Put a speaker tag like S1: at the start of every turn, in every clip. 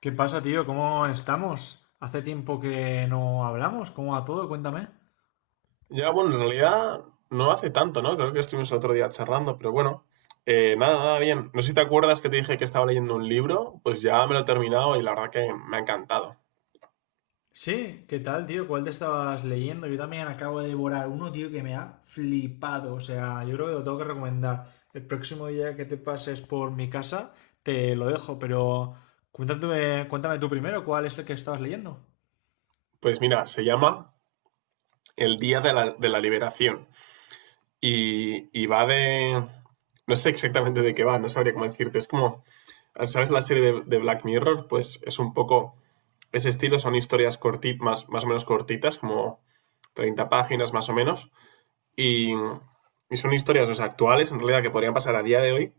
S1: ¿Qué pasa, tío? ¿Cómo estamos? Hace tiempo que no hablamos. ¿Cómo va todo? Cuéntame.
S2: Ya, bueno, en realidad no hace tanto, ¿no? Creo que estuvimos el otro día charlando, pero bueno, nada, bien. No sé si te acuerdas que te dije que estaba leyendo un libro, pues ya me lo he terminado y la verdad que me ha encantado.
S1: Sí, ¿qué tal, tío? ¿Cuál te estabas leyendo? Yo también acabo de devorar uno, tío, que me ha flipado. O sea, yo creo que lo tengo que recomendar. El próximo día que te pases por mi casa, te lo dejo, pero cuéntame, cuéntame tú primero cuál es el que estabas leyendo.
S2: Pues mira, se llama El Día de la Liberación y va de... No sé exactamente de qué va, no sabría cómo decirte. Es como, ¿sabes la serie de Black Mirror? Pues es un poco ese estilo, son historias cortitas, más o menos cortitas, como 30 páginas más o menos. Y, y son historias, o sea, actuales, en realidad, que podrían pasar a día de hoy,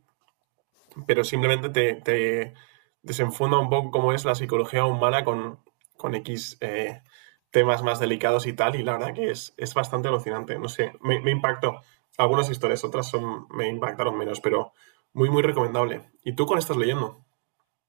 S2: pero simplemente te desenfunda un poco cómo es la psicología humana con X, temas más delicados y tal, y la verdad que es bastante alucinante. No sé, me impactó. Algunas historias, otras son, me impactaron menos, pero muy recomendable. ¿Y tú cuál estás leyendo?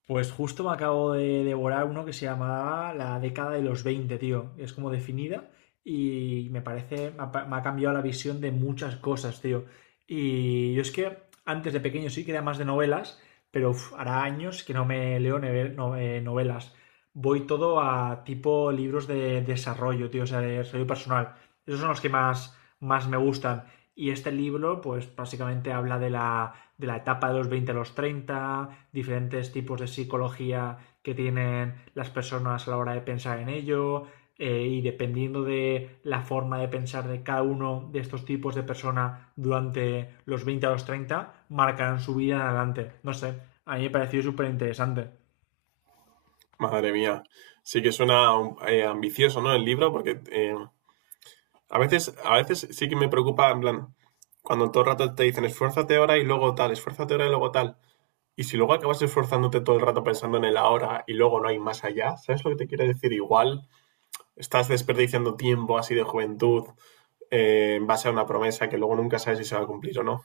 S1: Pues justo me acabo de devorar uno que se llama La Década de los 20, tío. Es como definida y me parece, me ha, me ha cambiado la visión de muchas cosas, tío. Y yo es que antes de pequeño sí que era más de novelas, pero uf, hará años que no me leo novelas. Voy todo a tipo libros de desarrollo, tío, o sea, de desarrollo personal. Esos son los que más, más me gustan. Y este libro, pues básicamente habla de la etapa de los 20 a los treinta, diferentes tipos de psicología que tienen las personas a la hora de pensar en ello, y dependiendo de la forma de pensar de cada uno de estos tipos de persona durante los 20 a los 30 marcarán su vida en adelante. No sé, a mí me pareció súper interesante.
S2: Madre mía, sí que suena ambicioso, ¿no? El libro, porque a veces sí que me preocupa, en plan, cuando todo el rato te dicen esfuérzate ahora y luego tal, esfuérzate ahora y luego tal. Y si luego acabas esforzándote todo el rato pensando en el ahora y luego no hay más allá, ¿sabes lo que te quiero decir? Igual estás desperdiciando tiempo así de juventud, en base a una promesa que luego nunca sabes si se va a cumplir o no.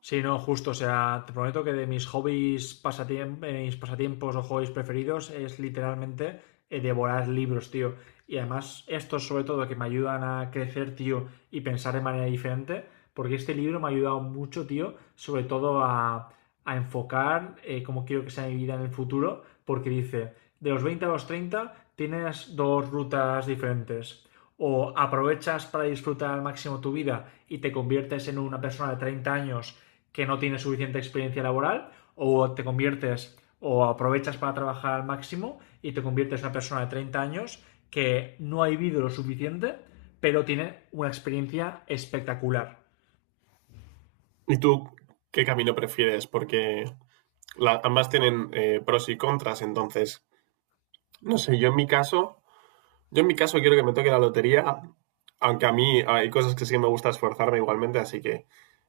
S1: Sí, no, justo. O sea, te prometo que de mis hobbies, mis pasatiempos o hobbies preferidos es literalmente devorar libros, tío. Y además, estos sobre todo que me ayudan a crecer, tío, y pensar de manera diferente, porque este libro me ha ayudado mucho, tío, sobre todo a enfocar cómo quiero que sea mi vida en el futuro, porque dice, de los 20 a los 30 tienes dos rutas diferentes. O aprovechas para disfrutar al máximo tu vida y te conviertes en una persona de 30 años que no tiene suficiente experiencia laboral, o te conviertes o aprovechas para trabajar al máximo y te conviertes en una persona de 30 años que no ha vivido lo suficiente, pero tiene una experiencia espectacular.
S2: ¿Y tú qué camino prefieres? Porque ambas tienen, pros y contras, entonces, no sé, yo en mi caso quiero que me toque la lotería, aunque a mí hay cosas que sí que me gusta esforzarme igualmente, así que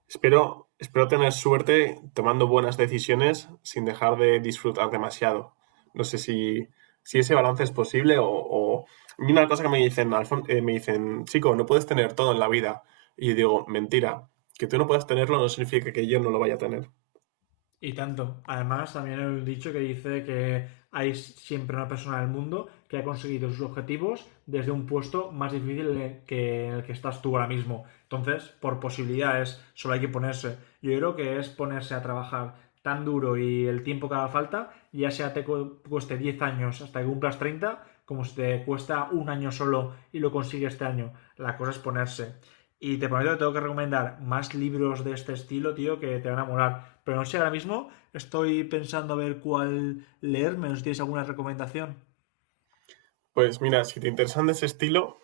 S2: espero tener suerte tomando buenas decisiones sin dejar de disfrutar demasiado. No sé si ese balance es posible o... A mí una cosa que me dicen, me dicen, chico, no puedes tener todo en la vida. Y yo digo, mentira, que tú no puedas tenerlo no significa que yo no lo vaya a tener.
S1: Y tanto. Además, también hay un dicho que dice que hay siempre una persona del mundo que ha conseguido sus objetivos desde un puesto más difícil que en el que estás tú ahora mismo. Entonces, por posibilidades, solo hay que ponerse. Yo creo que es ponerse a trabajar tan duro y el tiempo que haga falta, ya sea te cueste 10 años hasta que cumplas 30, como si te cuesta un año solo y lo consigues este año. La cosa es ponerse. Y te prometo que tengo que recomendar más libros de este estilo, tío, que te van a molar. Pero no sé, ahora mismo estoy pensando a ver cuál leerme. No sé si tienes alguna recomendación.
S2: Pues mira, si te interesan de ese estilo,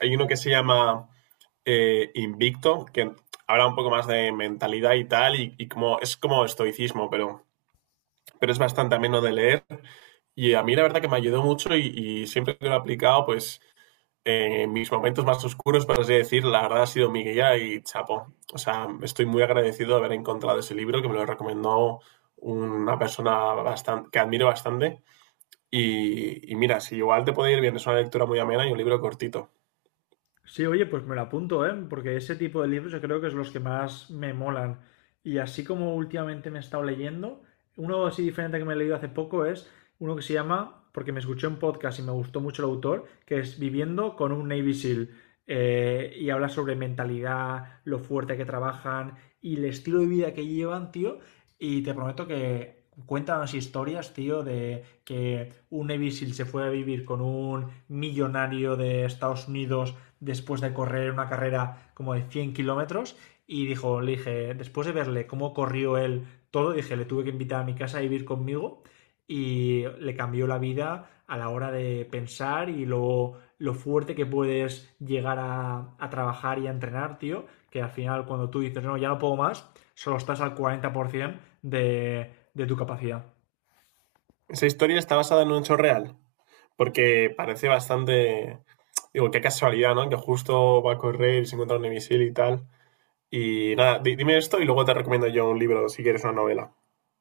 S2: hay uno que se llama, Invicto, que habla un poco más de mentalidad y tal, y como es como estoicismo, pero es bastante ameno de leer. Y a mí la verdad que me ayudó mucho y siempre que lo he aplicado, pues, mis momentos más oscuros, por así decir, la verdad ha sido mi guía y chapo. O sea, estoy muy agradecido de haber encontrado ese libro que me lo recomendó una persona bastante, que admiro bastante. Y mira, si igual te puede ir bien, es una lectura muy amena y un libro cortito.
S1: Sí, oye, pues me lo apunto, ¿eh? Porque ese tipo de libros yo creo que es los que más me molan. Y así como últimamente me he estado leyendo, uno así diferente que me he leído hace poco es uno que se llama, porque me escuché un podcast y me gustó mucho el autor, que es Viviendo con un Navy SEAL. Y habla sobre mentalidad, lo fuerte que trabajan y el estilo de vida que llevan, tío. Y te prometo que cuentan las historias, tío, de que un Navy SEAL se fue a vivir con un millonario de Estados Unidos después de correr una carrera como de 100 kilómetros y dijo, le dije, después de verle cómo corrió él todo, dije, le tuve que invitar a mi casa a vivir conmigo y le cambió la vida a la hora de pensar y lo fuerte que puedes llegar a trabajar y a entrenar, tío, que al final cuando tú dices, no, ya no puedo más, solo estás al 40% de tu capacidad.
S2: Esa historia está basada en un hecho real, porque parece bastante. Digo, qué casualidad, ¿no? Que justo va a correr y se encuentra un misil y tal. Y nada, dime esto y luego te recomiendo yo un libro si quieres una novela.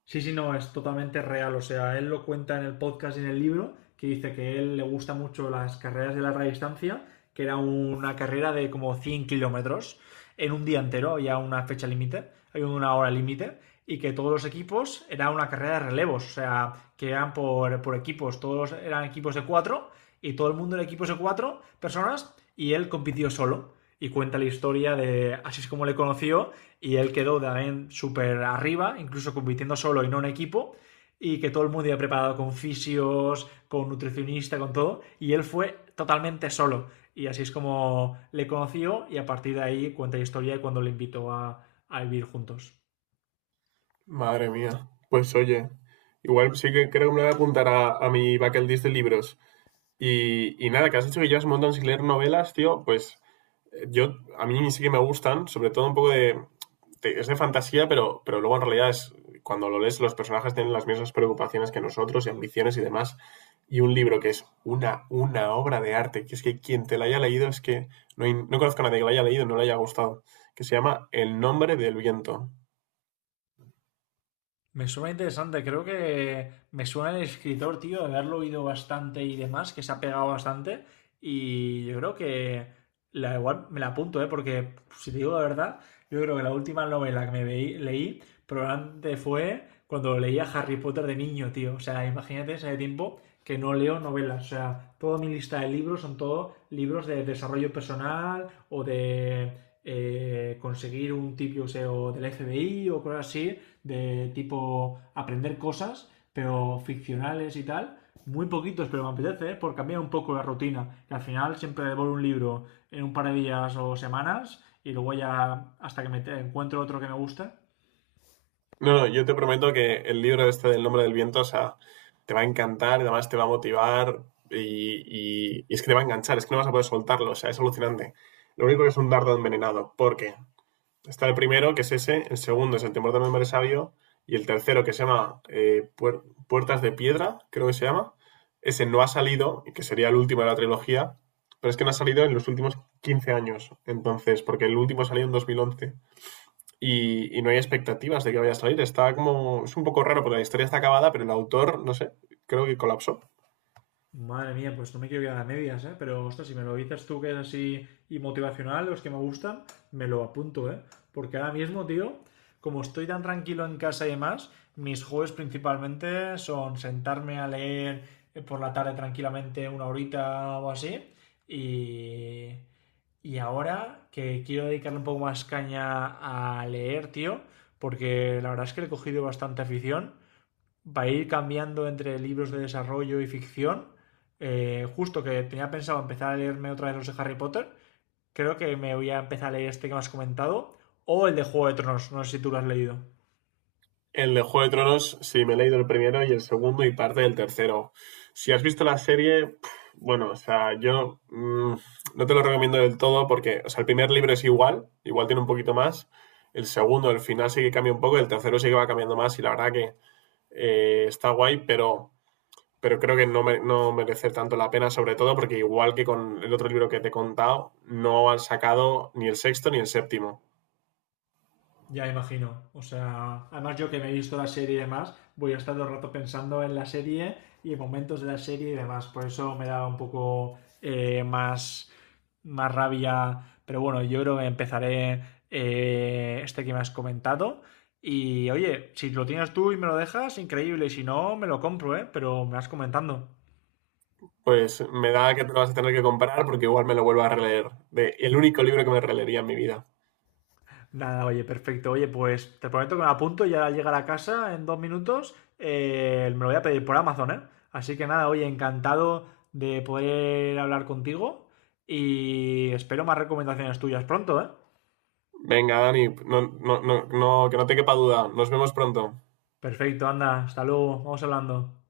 S1: Sí, sí, no, es totalmente real. O sea, él lo cuenta en el podcast y en el libro, que dice que a él le gusta mucho las carreras de larga distancia, que era una carrera de como 100 kilómetros en un día entero, había una fecha límite, había una hora límite, y que todos los equipos era una carrera de relevos, o sea, que eran por equipos, todos eran equipos de cuatro, y todo el mundo era equipos de cuatro personas, y él compitió solo. Y cuenta la historia de así es como le conoció y él quedó también súper arriba, incluso compitiendo solo y no en equipo, y que todo el mundo iba preparado con fisios, con nutricionista, con todo, y él fue totalmente solo. Y así es como le conoció y a partir de ahí cuenta la historia de cuando le invitó a vivir juntos.
S2: Madre mía. Pues oye, igual sí que creo que me voy a apuntar a mi bucket list de libros. Y nada, que has dicho que llevas un montón sin leer novelas, tío, pues, a mí sí que me gustan, sobre todo un poco de, es de fantasía, pero luego en realidad es, cuando lo lees, los personajes tienen las mismas preocupaciones que nosotros y ambiciones y demás. Y un libro que es una obra de arte, que es que quien te la haya leído es que no, no conozco a nadie que la haya leído y no le haya gustado, que se llama El nombre del viento.
S1: Me suena interesante, creo que me suena el escritor, tío, de haberlo oído bastante y demás, que se ha pegado bastante. Y yo creo que la igual me la apunto, ¿eh? Porque si te digo la verdad, yo creo que la última novela que me leí probablemente fue cuando leía Harry Potter de niño, tío. O sea, imagínate ese tiempo que no leo novelas. O sea, toda mi lista de libros son todos libros de desarrollo personal o de conseguir un tip, yo sé, o del FBI o cosas así de tipo aprender cosas, pero ficcionales y tal. Muy poquitos, pero me apetece, ¿eh?, por cambiar un poco la rutina. Que al final siempre devoro un libro en un par de días o semanas y luego ya hasta que me encuentro otro que me gusta.
S2: No, no, yo te prometo que el libro este del nombre del viento, o sea, te va a encantar, y además te va a motivar y, y es que te va a enganchar, es que no vas a poder soltarlo, o sea, es alucinante. Lo único que es un dardo envenenado, porque está el primero, que es ese, el segundo es El temor del hombre sabio, y el tercero, que se llama, Puertas de Piedra, creo que se llama, ese no ha salido, y que sería el último de la trilogía, pero es que no ha salido en los últimos 15 años, entonces, porque el último salió en 2011 y no hay expectativas de que vaya a salir. Está como... Es un poco raro porque la historia está acabada, pero el autor, no sé, creo que colapsó.
S1: Madre mía, pues no me quiero quedar a medias, ¿eh? Pero, ostras, si me lo dices tú que es así y motivacional, los que me gustan, me lo apunto, ¿eh? Porque ahora mismo, tío, como estoy tan tranquilo en casa y demás, mis hobbies principalmente son sentarme a leer por la tarde tranquilamente una horita o así. Y, y ahora que quiero dedicarle un poco más caña a leer, tío, porque la verdad es que le he cogido bastante afición, va a ir cambiando entre libros de desarrollo y ficción. Justo que tenía pensado empezar a leerme otra vez los de Harry Potter, creo que me voy a empezar a leer este que me has comentado, o el de Juego de Tronos, no sé si tú lo has leído.
S2: El de Juego de Tronos, sí, me he leído el primero y el segundo y parte del tercero. Si has visto la serie, bueno, o sea, no te lo recomiendo del todo porque, o sea, el primer libro es igual tiene un poquito más. El segundo, el final sí que cambia un poco, el tercero sí que va cambiando más y la verdad que, está guay, pero creo que no, no merece tanto la pena, sobre todo porque igual que con el otro libro que te he contado, no han sacado ni el sexto ni el séptimo.
S1: Ya imagino. O sea, además yo que me he visto la serie y demás, voy a estar todo el rato pensando en la serie y en momentos de la serie y demás. Por eso me da un poco más rabia. Pero bueno, yo creo que empezaré este que me has comentado. Y oye, si lo tienes tú y me lo dejas, increíble. Y si no, me lo compro, ¿eh? Pero me vas comentando.
S2: Pues me da que te lo vas a tener que comprar porque igual me lo vuelvo a releer. De, el único libro que me releería en mi vida.
S1: Nada, oye, perfecto. Oye, pues te prometo que me lo apunto y al llegar a casa en 2 minutos me lo voy a pedir por Amazon, ¿eh? Así que nada, oye, encantado de poder hablar contigo y espero más recomendaciones tuyas pronto, ¿eh?
S2: Venga, Dani, no, que no te quepa duda. Nos vemos pronto.
S1: Perfecto, anda, hasta luego, vamos hablando.